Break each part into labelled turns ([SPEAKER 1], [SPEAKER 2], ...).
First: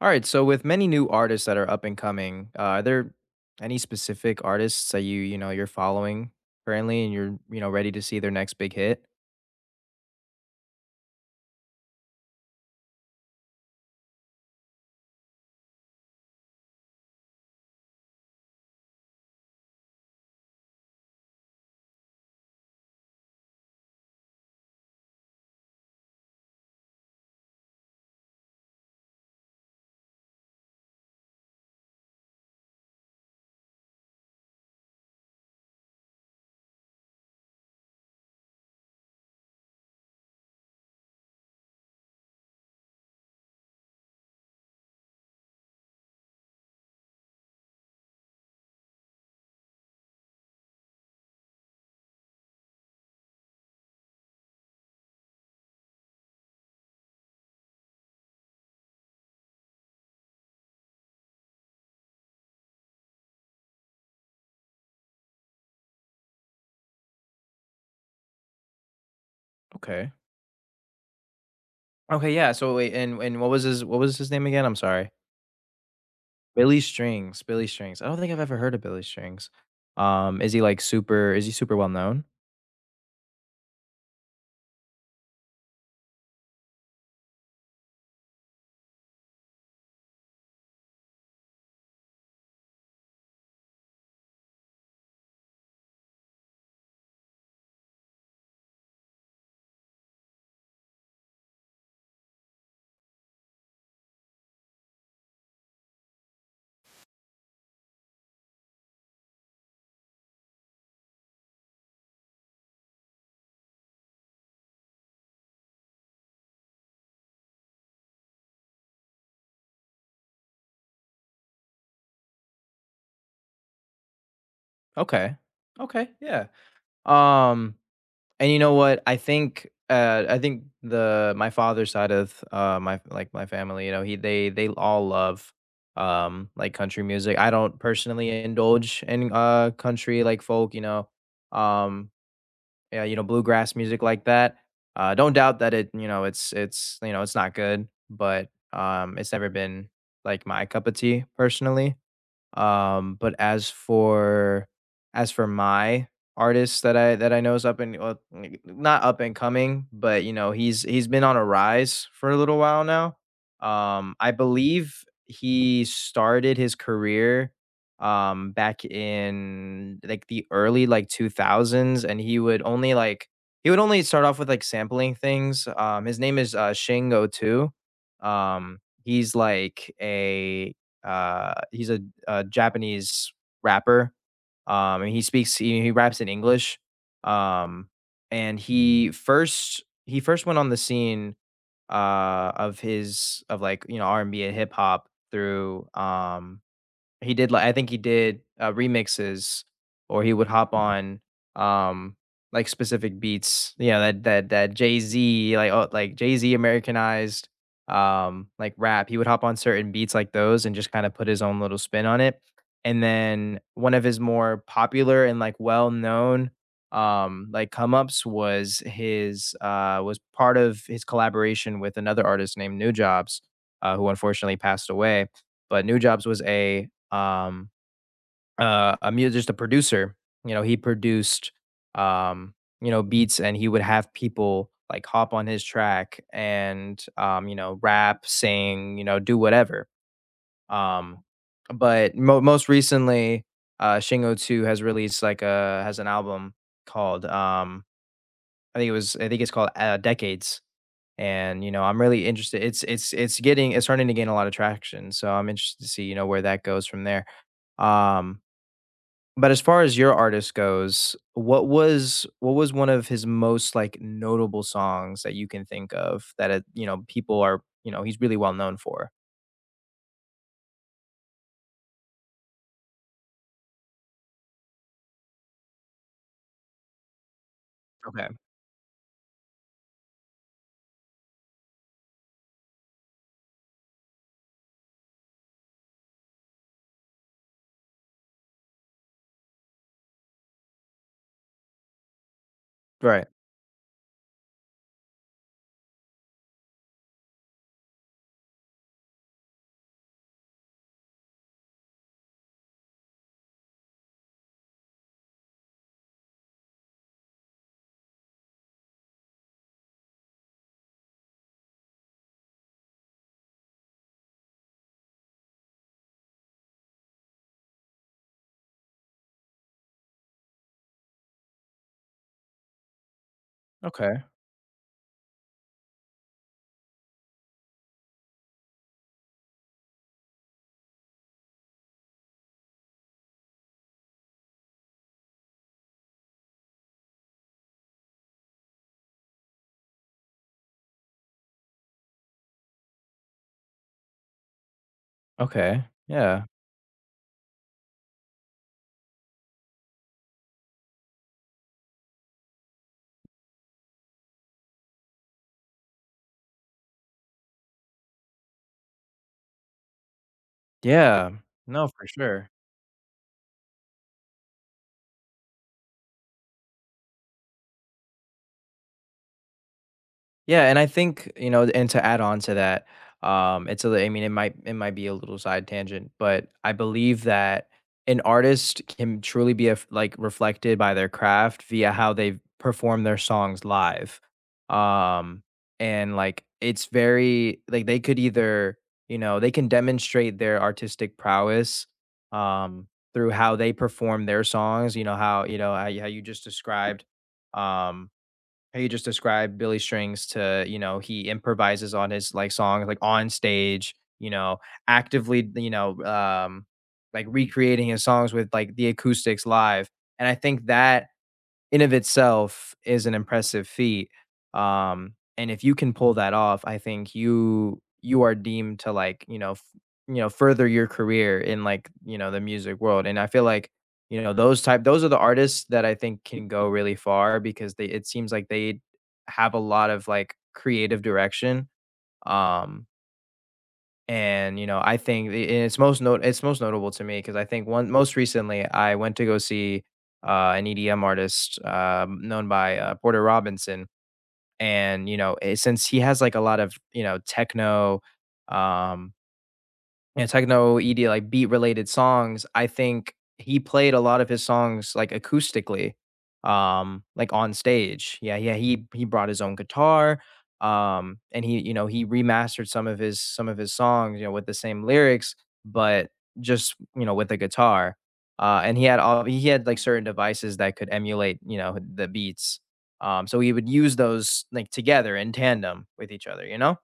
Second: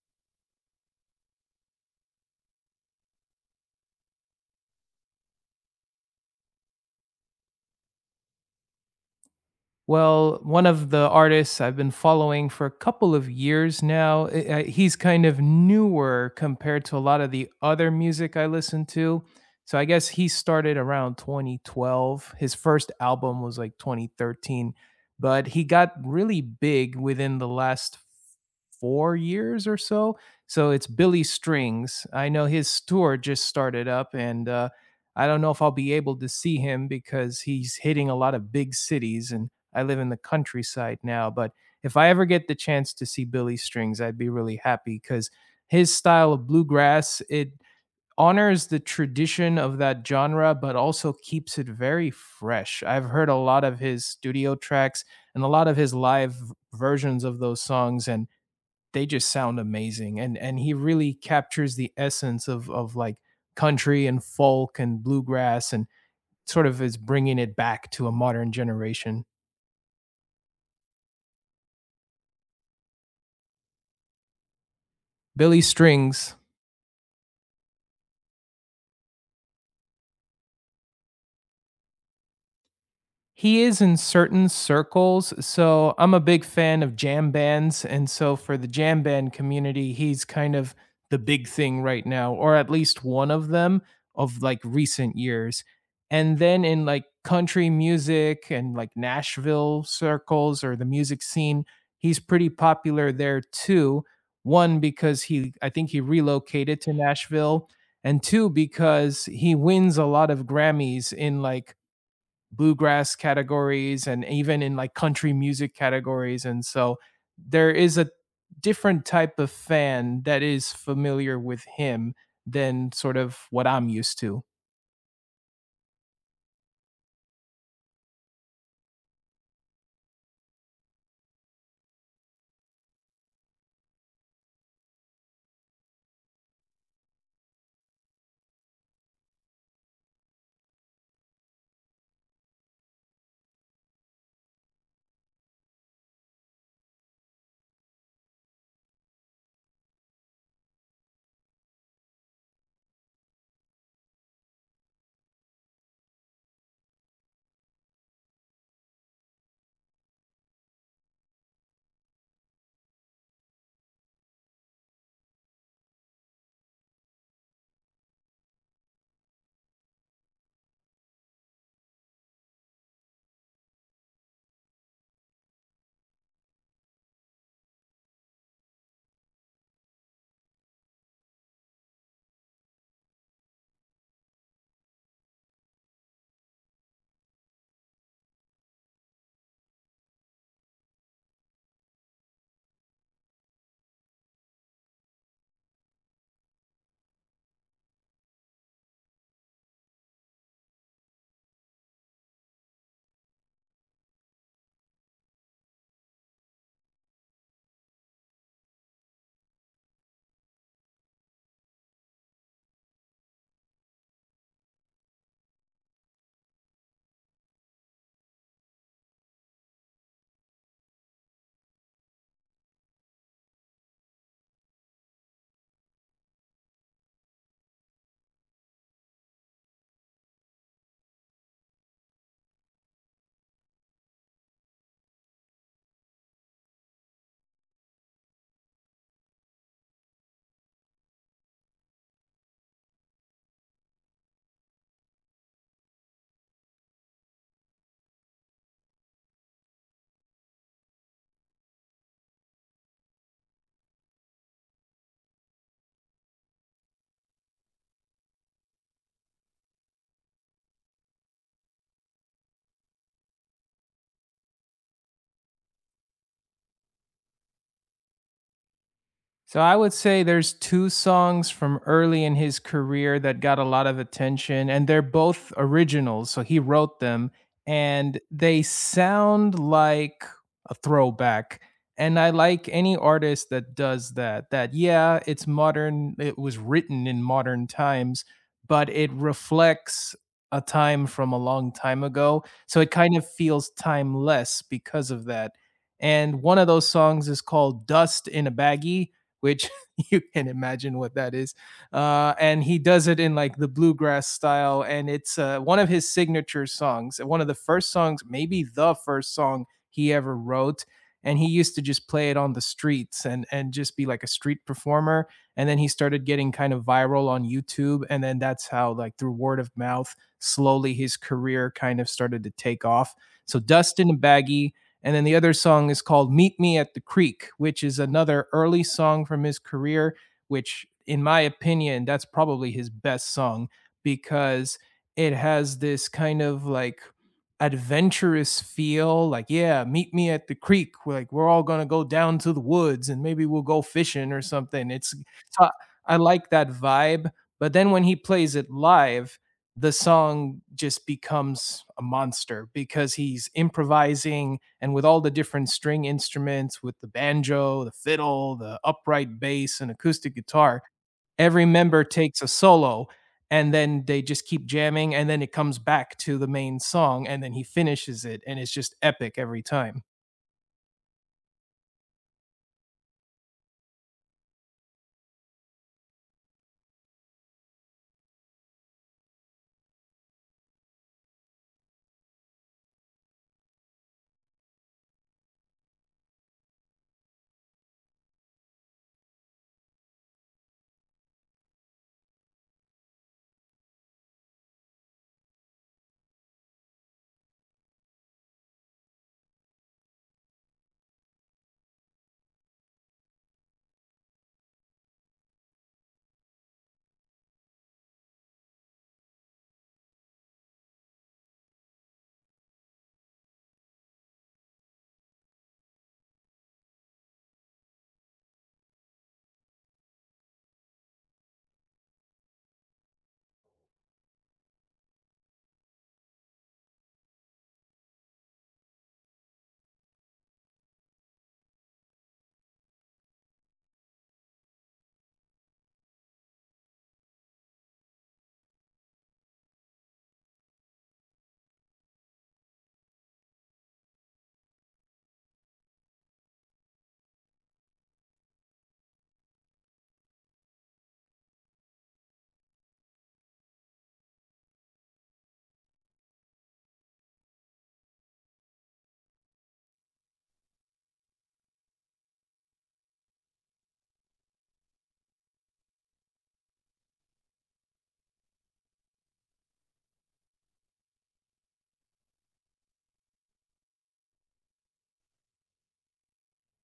[SPEAKER 1] All right. So with many new artists that are up and coming, are there any specific artists that you know you're following currently, and you're ready to see their next big hit?
[SPEAKER 2] Well, one of the artists I've been following for a couple of years now, he's kind of newer compared to a lot of the other music I listen to. So I guess he started around 2012. His first album was like 2013, but he got really big within the last 4 years or so. So it's Billy Strings. I know his tour just started up, and I don't know if I'll be able to see him because he's hitting a lot of big cities and I live in the countryside now, but if I ever get the chance to see Billy Strings, I'd be really happy because his style of bluegrass, it honors the tradition of that genre, but also keeps it very fresh. I've heard a lot of his studio tracks and a lot of his live versions of those songs, and they just sound amazing. And he really captures the essence of like country and folk and bluegrass, and sort of is bringing it back to a modern generation.
[SPEAKER 1] Okay. Okay, yeah. So wait, and what was his name again? I'm sorry.
[SPEAKER 2] Billy Strings.
[SPEAKER 1] Billy Strings. Billy Strings. I don't think I've ever heard of Billy Strings. Is he like super? Is he super well known?
[SPEAKER 2] He is in certain circles. So I'm a big fan of jam bands. And so for the jam band community, he's kind of the big thing right now, or at least one of them of like recent years. And then in like country music and like Nashville circles or the music scene, he's pretty popular there too. One, because he, I think he relocated to Nashville, and two, because he wins a lot of Grammys in like bluegrass categories and even in like country music categories, and so there is a different type of fan that is familiar with him than sort of what I'm used to.
[SPEAKER 1] Okay. Okay. Yeah. Um. And you know what? I think I think the my father's side of my like my family, you know, he they all love like country music. I don't personally indulge in country like folk, Um yeah, you know, bluegrass music like that. Don't doubt that it, you know, it's you know, it's not good, but it's never been like my cup of tea personally. But as for my artist that I know is up and not up and coming, but you know, he's been on a rise for a little while now. I believe he started his career back in like the early like 2000s and he would only like he would only start off with like sampling things. His name is Shingo too. Um, he's like a uh, he's a, a Japanese rapper. And he speaks he raps in English. Um, and he first went on the scene of his of like you know R and B and hip hop through he did like I think he did, remixes or he would hop on, um, like, specific beats, you know, that Jay-Z, like, Jay-Z Americanized, like, rap. He would hop on certain beats like those and just kinda put his own little spin on it, and then one of his more popular and, like, well-known, like, come-ups was his, was part of his collaboration with another artist named Nujabes, who unfortunately passed away, but New Jobs was a mu just a producer, you know, he produced, um, you know, beats and he would have people, like, hop on his track and, you know, rap, sing, you know, do whatever, um, but mo most recently, Shingo 2 has released, like, a has an album called, I think it's called, Decades, and, you know, I'm really interested it's it's getting it's starting to gain a lot of traction, so I'm interested to see, you know, where that goes from there, um but as far as your artist goes, what was one of his most, like, notable songs that you can think of that it you know, people are you know, he's really well known for?
[SPEAKER 2] So I would say there's two songs from early in his career that got a lot of attention, and they're both originals. So he wrote them, and
[SPEAKER 1] Okay.
[SPEAKER 2] they sound like a throwback. And I like any artist that does that. That, yeah, it's modern, it was written in modern times, but it reflects a time from a long time ago. So it kind
[SPEAKER 1] Right.
[SPEAKER 2] of feels timeless because of that. And one of those songs is called Dust in a Baggie, which you can imagine what that is. And he does it in like the bluegrass style, and it's one of his signature songs, one of the first songs, maybe the first song he ever wrote. And he used to just play it on the streets, and just be like a street performer. And then he started getting kind of viral on YouTube, and then that's how like through word of mouth, slowly his career kind of started to take off. So Dustin
[SPEAKER 1] Okay.
[SPEAKER 2] Baggy, and then the other song is called Meet Me at the Creek, which is another early song from his career, which, in my opinion, that's probably his best song because it has this kind of like adventurous feel, like, yeah, meet me at the creek, we're all going to go down to the woods and maybe we'll go fishing or something. It's so
[SPEAKER 1] Okay.
[SPEAKER 2] I
[SPEAKER 1] Yeah.
[SPEAKER 2] like that vibe, but then when he plays it live, the song just becomes a monster because he's improvising, and with all the different string instruments, with the banjo, the fiddle, the upright bass, and acoustic guitar,
[SPEAKER 1] Yeah.
[SPEAKER 2] every
[SPEAKER 1] No,
[SPEAKER 2] member
[SPEAKER 1] for
[SPEAKER 2] takes a
[SPEAKER 1] sure.
[SPEAKER 2] solo, and then they just keep jamming, and then it comes back to the main song, and then he finishes it, and it's just epic every time.
[SPEAKER 1] Yeah, and I think, you know, and to add on to that, it's a I mean, it might be a little side tangent, but I believe that an artist can truly be a f like reflected by their craft via how they perform their songs live. Um, and like it's very like they could either, you know, they can demonstrate their artistic prowess um through how they perform their songs, you know, how, you know, how you just described. Um how you just described Billy Strings to, you know, he improvises on his like songs like on stage, you know, actively, you know, like recreating his songs with like the acoustics live. And I think that in of itself is an impressive feat. And if you can pull that off, I think you are deemed to like, you know, you know, further your career in like, you know, the music world. And I feel like, you know, those are the artists that I think can go really far because they it seems like they have a lot of like creative direction. Um and, you know, I think I it's most not it's most notable to me because I think one most recently, I went to go see, an EDM artist, known by, Porter Robinson, and, you know, since he has, like, a lot of, you know, techno, um yeah, techno, ED, like, beat related songs, I think he played a lot of his songs, like, acoustically, like, on stage. Yeah, yeah, he brought his own guitar, and he, you know, he remastered some of his songs, you know, with the same lyrics, but just, you know, with a guitar. And he had, like, certain devices that could emulate, you know, the beats. So he would use those, like, together in tandem with each other, you know?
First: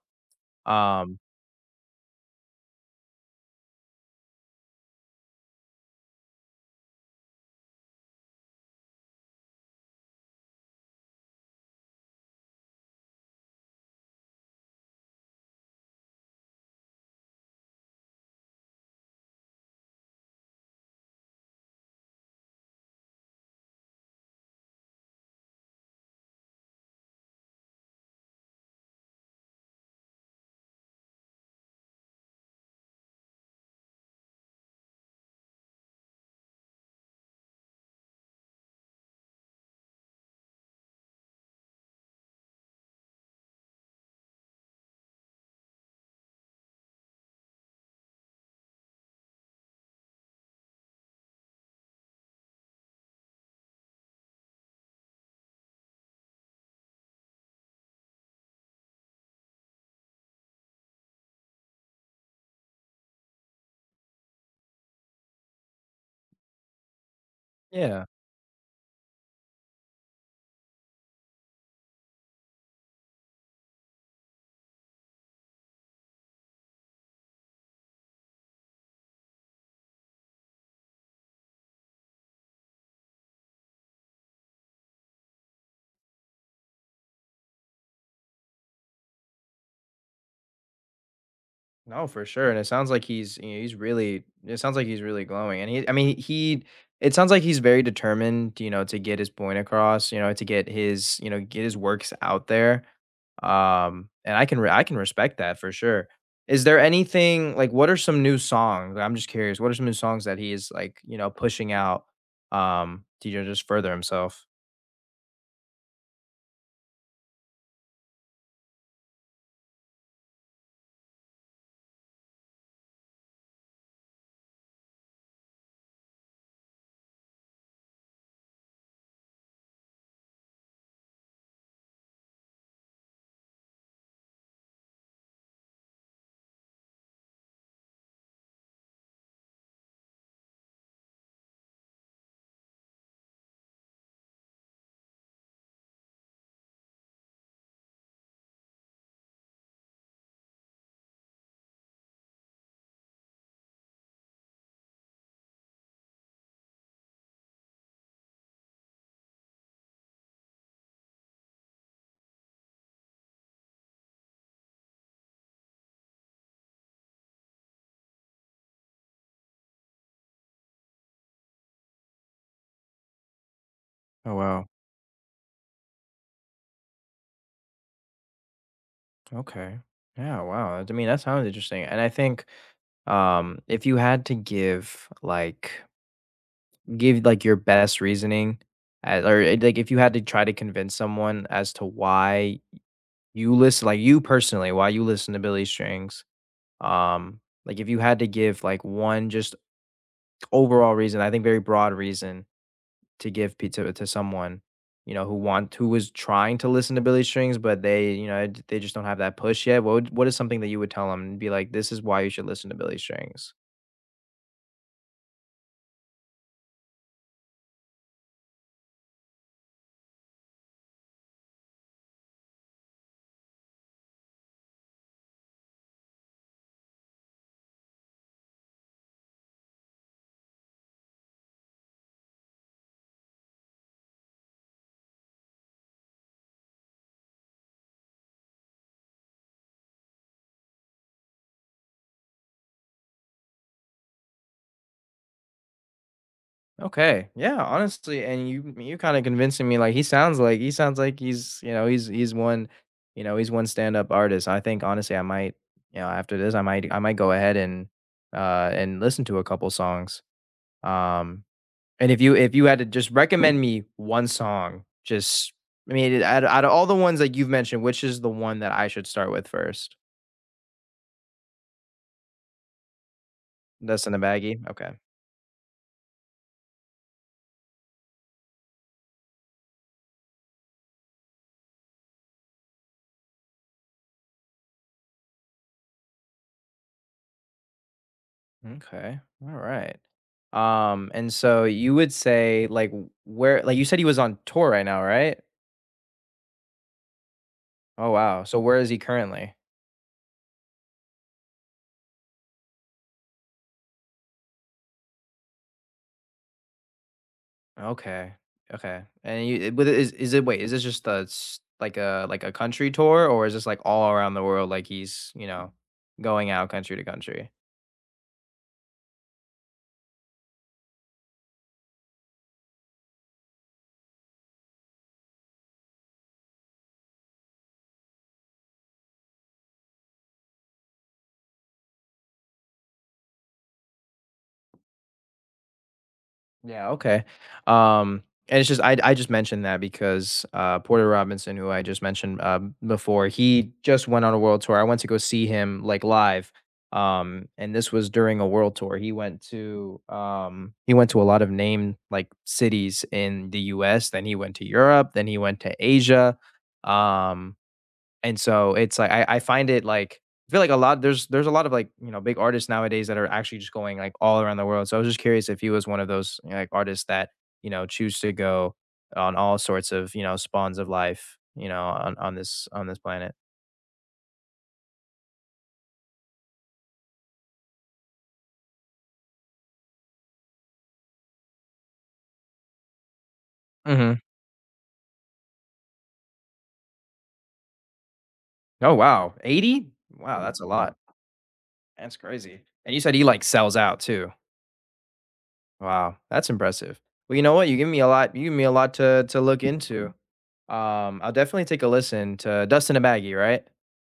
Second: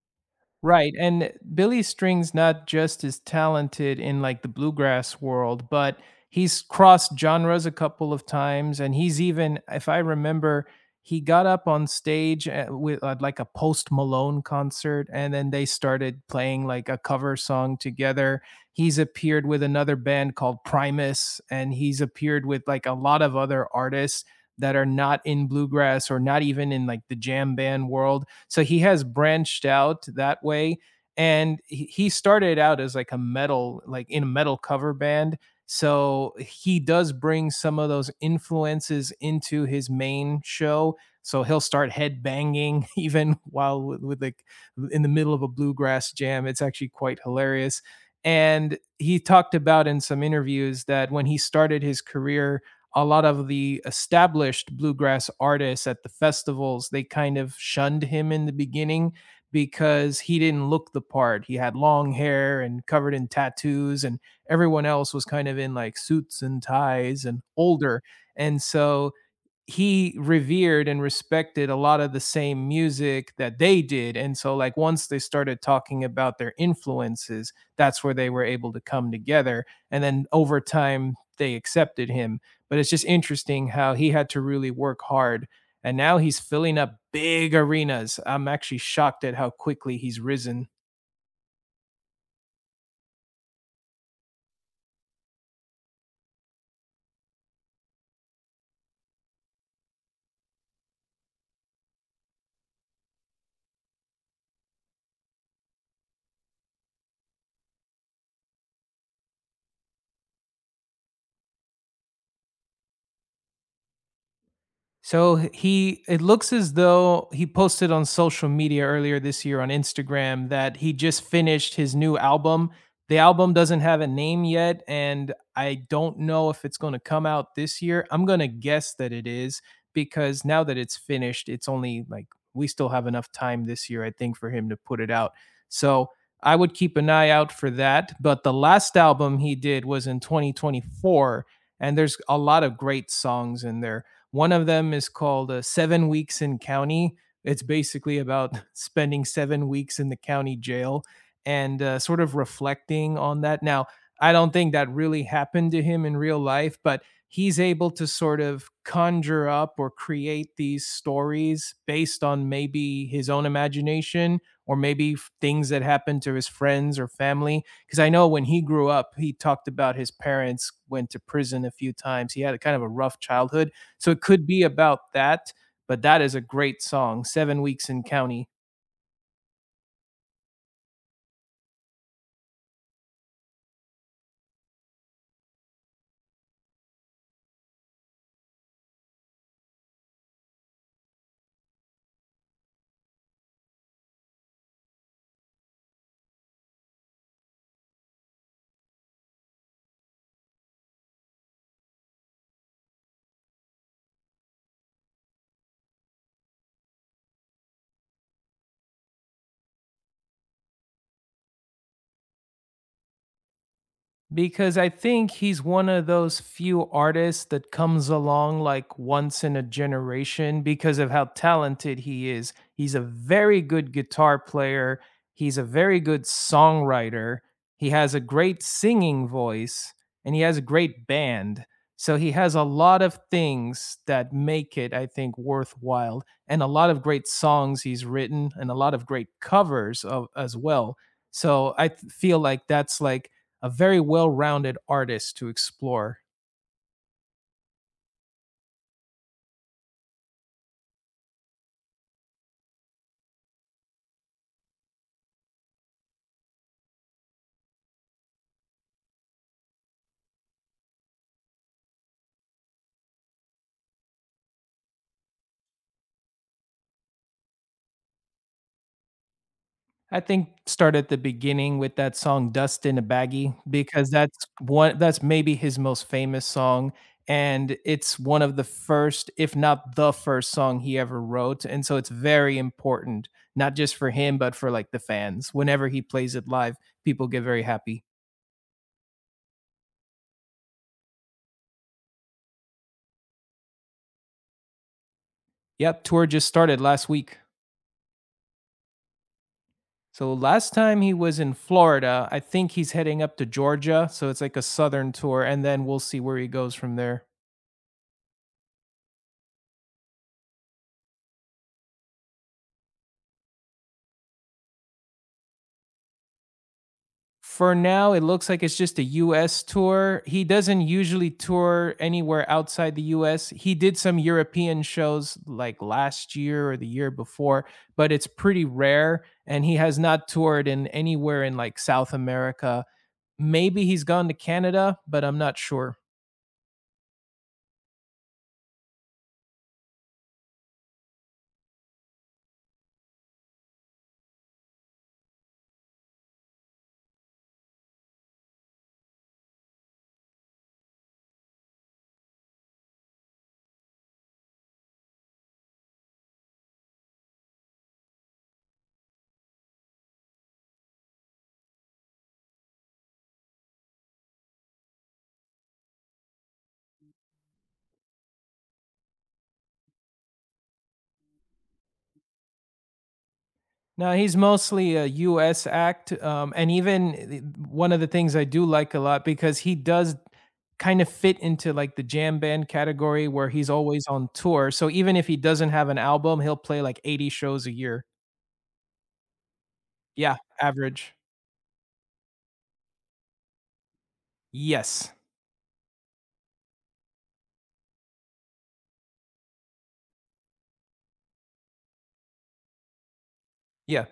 [SPEAKER 2] Right.
[SPEAKER 1] Um,
[SPEAKER 2] And Billy String's not just as talented in like the bluegrass world, but he's crossed genres a couple of times. And he's even, if I remember, he got up on stage at- with at like a Post Malone concert, and then they started playing like a cover song together. He's appeared with another band called Primus, and he's appeared with like a lot of other artists that are not in bluegrass or not even in like the jam band world, so he has branched out that way. And he started out as like a metal, like in a metal cover band. So he does bring some of those influences into his main show. So he'll start headbanging even while with like in the middle of a bluegrass jam. It's actually quite hilarious. And he talked about in some interviews that when he started his career, a lot of the established bluegrass artists at the festivals, they kind of shunned him in the beginning because he didn't look the part. He had long hair and covered in tattoos, and everyone else was kind of in like suits and ties and older.
[SPEAKER 1] yeah.
[SPEAKER 2] And so he revered and respected a lot of the same music that they did, and so like once they started talking about their influences, that's where they were able to come together, and then over time they accepted him, but it's just interesting how he had to really work hard, and now he's filling up big arenas. I'm actually shocked at how quickly he's risen.
[SPEAKER 1] No, for sure, and it sounds like he's you know, he's really it sounds like he's really glowing, and he I mean he it sounds like he's very determined, you know, to get his point across, you know, to get his get his works out there, and I can I can respect that for sure. Is there anything like what are some new songs? I'm just curious. What are some new songs that he is like you know pushing out, to you know, just further himself?
[SPEAKER 2] So he, it looks as though he posted on social media earlier this year on Instagram that he just finished his new album. The album doesn't have a name yet, and I don't know if it's going to come out this year. I'm going to guess that it is because now that it's finished, it's only like we still have enough time this year I think for him to put it out. So I would keep an eye out for that, but the last album he did was in 2024, and there's a lot of great songs in there. One of them is called Seven Weeks in County. It's basically about spending 7 weeks in the county jail, and sort of reflecting on that. Now, I don't think that really happened to him in real life, but he's able to sort of conjure up or create these stories based on maybe his own imagination or maybe things that happened to his friends or family, because I know when he grew up, he talked about his parents went to prison a few times. He had a kind of a rough childhood, so it
[SPEAKER 1] Oh
[SPEAKER 2] could be
[SPEAKER 1] wow,
[SPEAKER 2] about that, but that is a great song, Seven Weeks in County.
[SPEAKER 1] okay, yeah, wow. I mean that sounds interesting, and I think if you had to give like Give, like, your best reasoning, like, if you had to try to convince someone as to why you listen like, you personally, why you listen to Billy Strings, um, like, if you had to give, like, one just overall reason, I think very broad reason to give pizza to someone, you know, who was trying to listen to Billy Strings, but they, you know, they just don't have that push yet, what is something that you would tell them and be like, "This is why you should listen to Billy Strings?"
[SPEAKER 2] Because I think he's one of those few artists that comes along like once in a generation because of how talented he is. He's a very good guitar player, he's a very good songwriter, he has a great singing voice, and he has a great band. So he has a lot of things that make it, I think, worthwhile, and a lot of great songs he's written, and a lot of great covers of, as well. So I feel like that's like a very well-rounded artist to explore.
[SPEAKER 1] Okay. Yeah, honestly, and you kinda convincing me, like, he sounds like he sounds like he's, you know, he's one you know, he's one stand-up artist. I think honestly I might, you know, after this, I might go ahead and listen to a couple songs. Um, and if you had to just recommend me one song, just I mean, out out of all the ones that you've mentioned, which is the one that I should start with first?
[SPEAKER 2] I think start at the beginning with that song "Dust in a Baggie"
[SPEAKER 1] That's
[SPEAKER 2] because
[SPEAKER 1] in the
[SPEAKER 2] that's
[SPEAKER 1] Baggie? Okay.
[SPEAKER 2] one that's maybe his most famous song, and it's one of the first, if not the first song he ever wrote, and so it's very important, not just for him, but for, like, the fans. Whenever he plays it live, people get very happy.
[SPEAKER 1] Okay. All right. And so you would say like where like you said he was on tour right now, right?
[SPEAKER 2] Yep, tour just started last week.
[SPEAKER 1] Oh wow. So where is he currently?
[SPEAKER 2] So last time he was in Florida. I think he's heading up to Georgia. So it's like a southern tour, and then we'll see where he goes from there.
[SPEAKER 1] Okay. Okay. And but is this just like a country tour or is this like all around the world like he's, you know, going out country to country?
[SPEAKER 2] For now, it looks like it's just a US tour. He doesn't usually tour anywhere outside the US. He did some European shows like last year or the year before, but it's pretty rare. And he has not toured in anywhere in like South America. Maybe he's gone to Canada, but I'm not sure.
[SPEAKER 1] Yeah, okay. Um, and it's just I just mentioned that because Porter Robinson, who I just mentioned before, he just went on a world tour. I went to go see him like live. And this was during a world tour. He went to a lot of named like cities in the US, then he went to Europe, then he went to Asia. Um and so it's like I find it like I feel like a lot there's a lot of like, you know, big artists nowadays that are actually just going like all around the world. So I was just curious if you was one of those you know, like artists that, you know, choose to go on all sorts of, you know, spawns of life, you know, on this planet.
[SPEAKER 2] No, he's mostly a US act. And even one of the things I do like a lot because he does kind of fit into like the jam band category where he's always
[SPEAKER 1] Mhm.
[SPEAKER 2] on tour. So even if he doesn't have an album, he'll play like 80 shows a year.
[SPEAKER 1] Oh, wow. 80?
[SPEAKER 2] Yeah,
[SPEAKER 1] Wow, that's a lot.
[SPEAKER 2] average.
[SPEAKER 1] That's crazy. And you said he like sells out too.
[SPEAKER 2] Yes.
[SPEAKER 1] Wow, that's impressive. Well, you know what? You give me a lot to look into. I'll definitely take a listen to Dust in a Baggie, right?
[SPEAKER 2] Yeah.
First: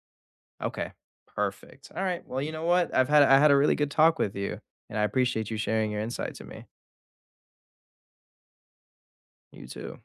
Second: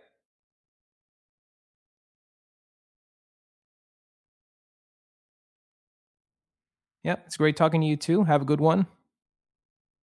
[SPEAKER 1] Okay, perfect. All right. Well, you know what? I had a really good talk with you, and I appreciate you sharing your insight to me.
[SPEAKER 2] Yeah, it's great talking to you too. Have a good one.
[SPEAKER 1] You too.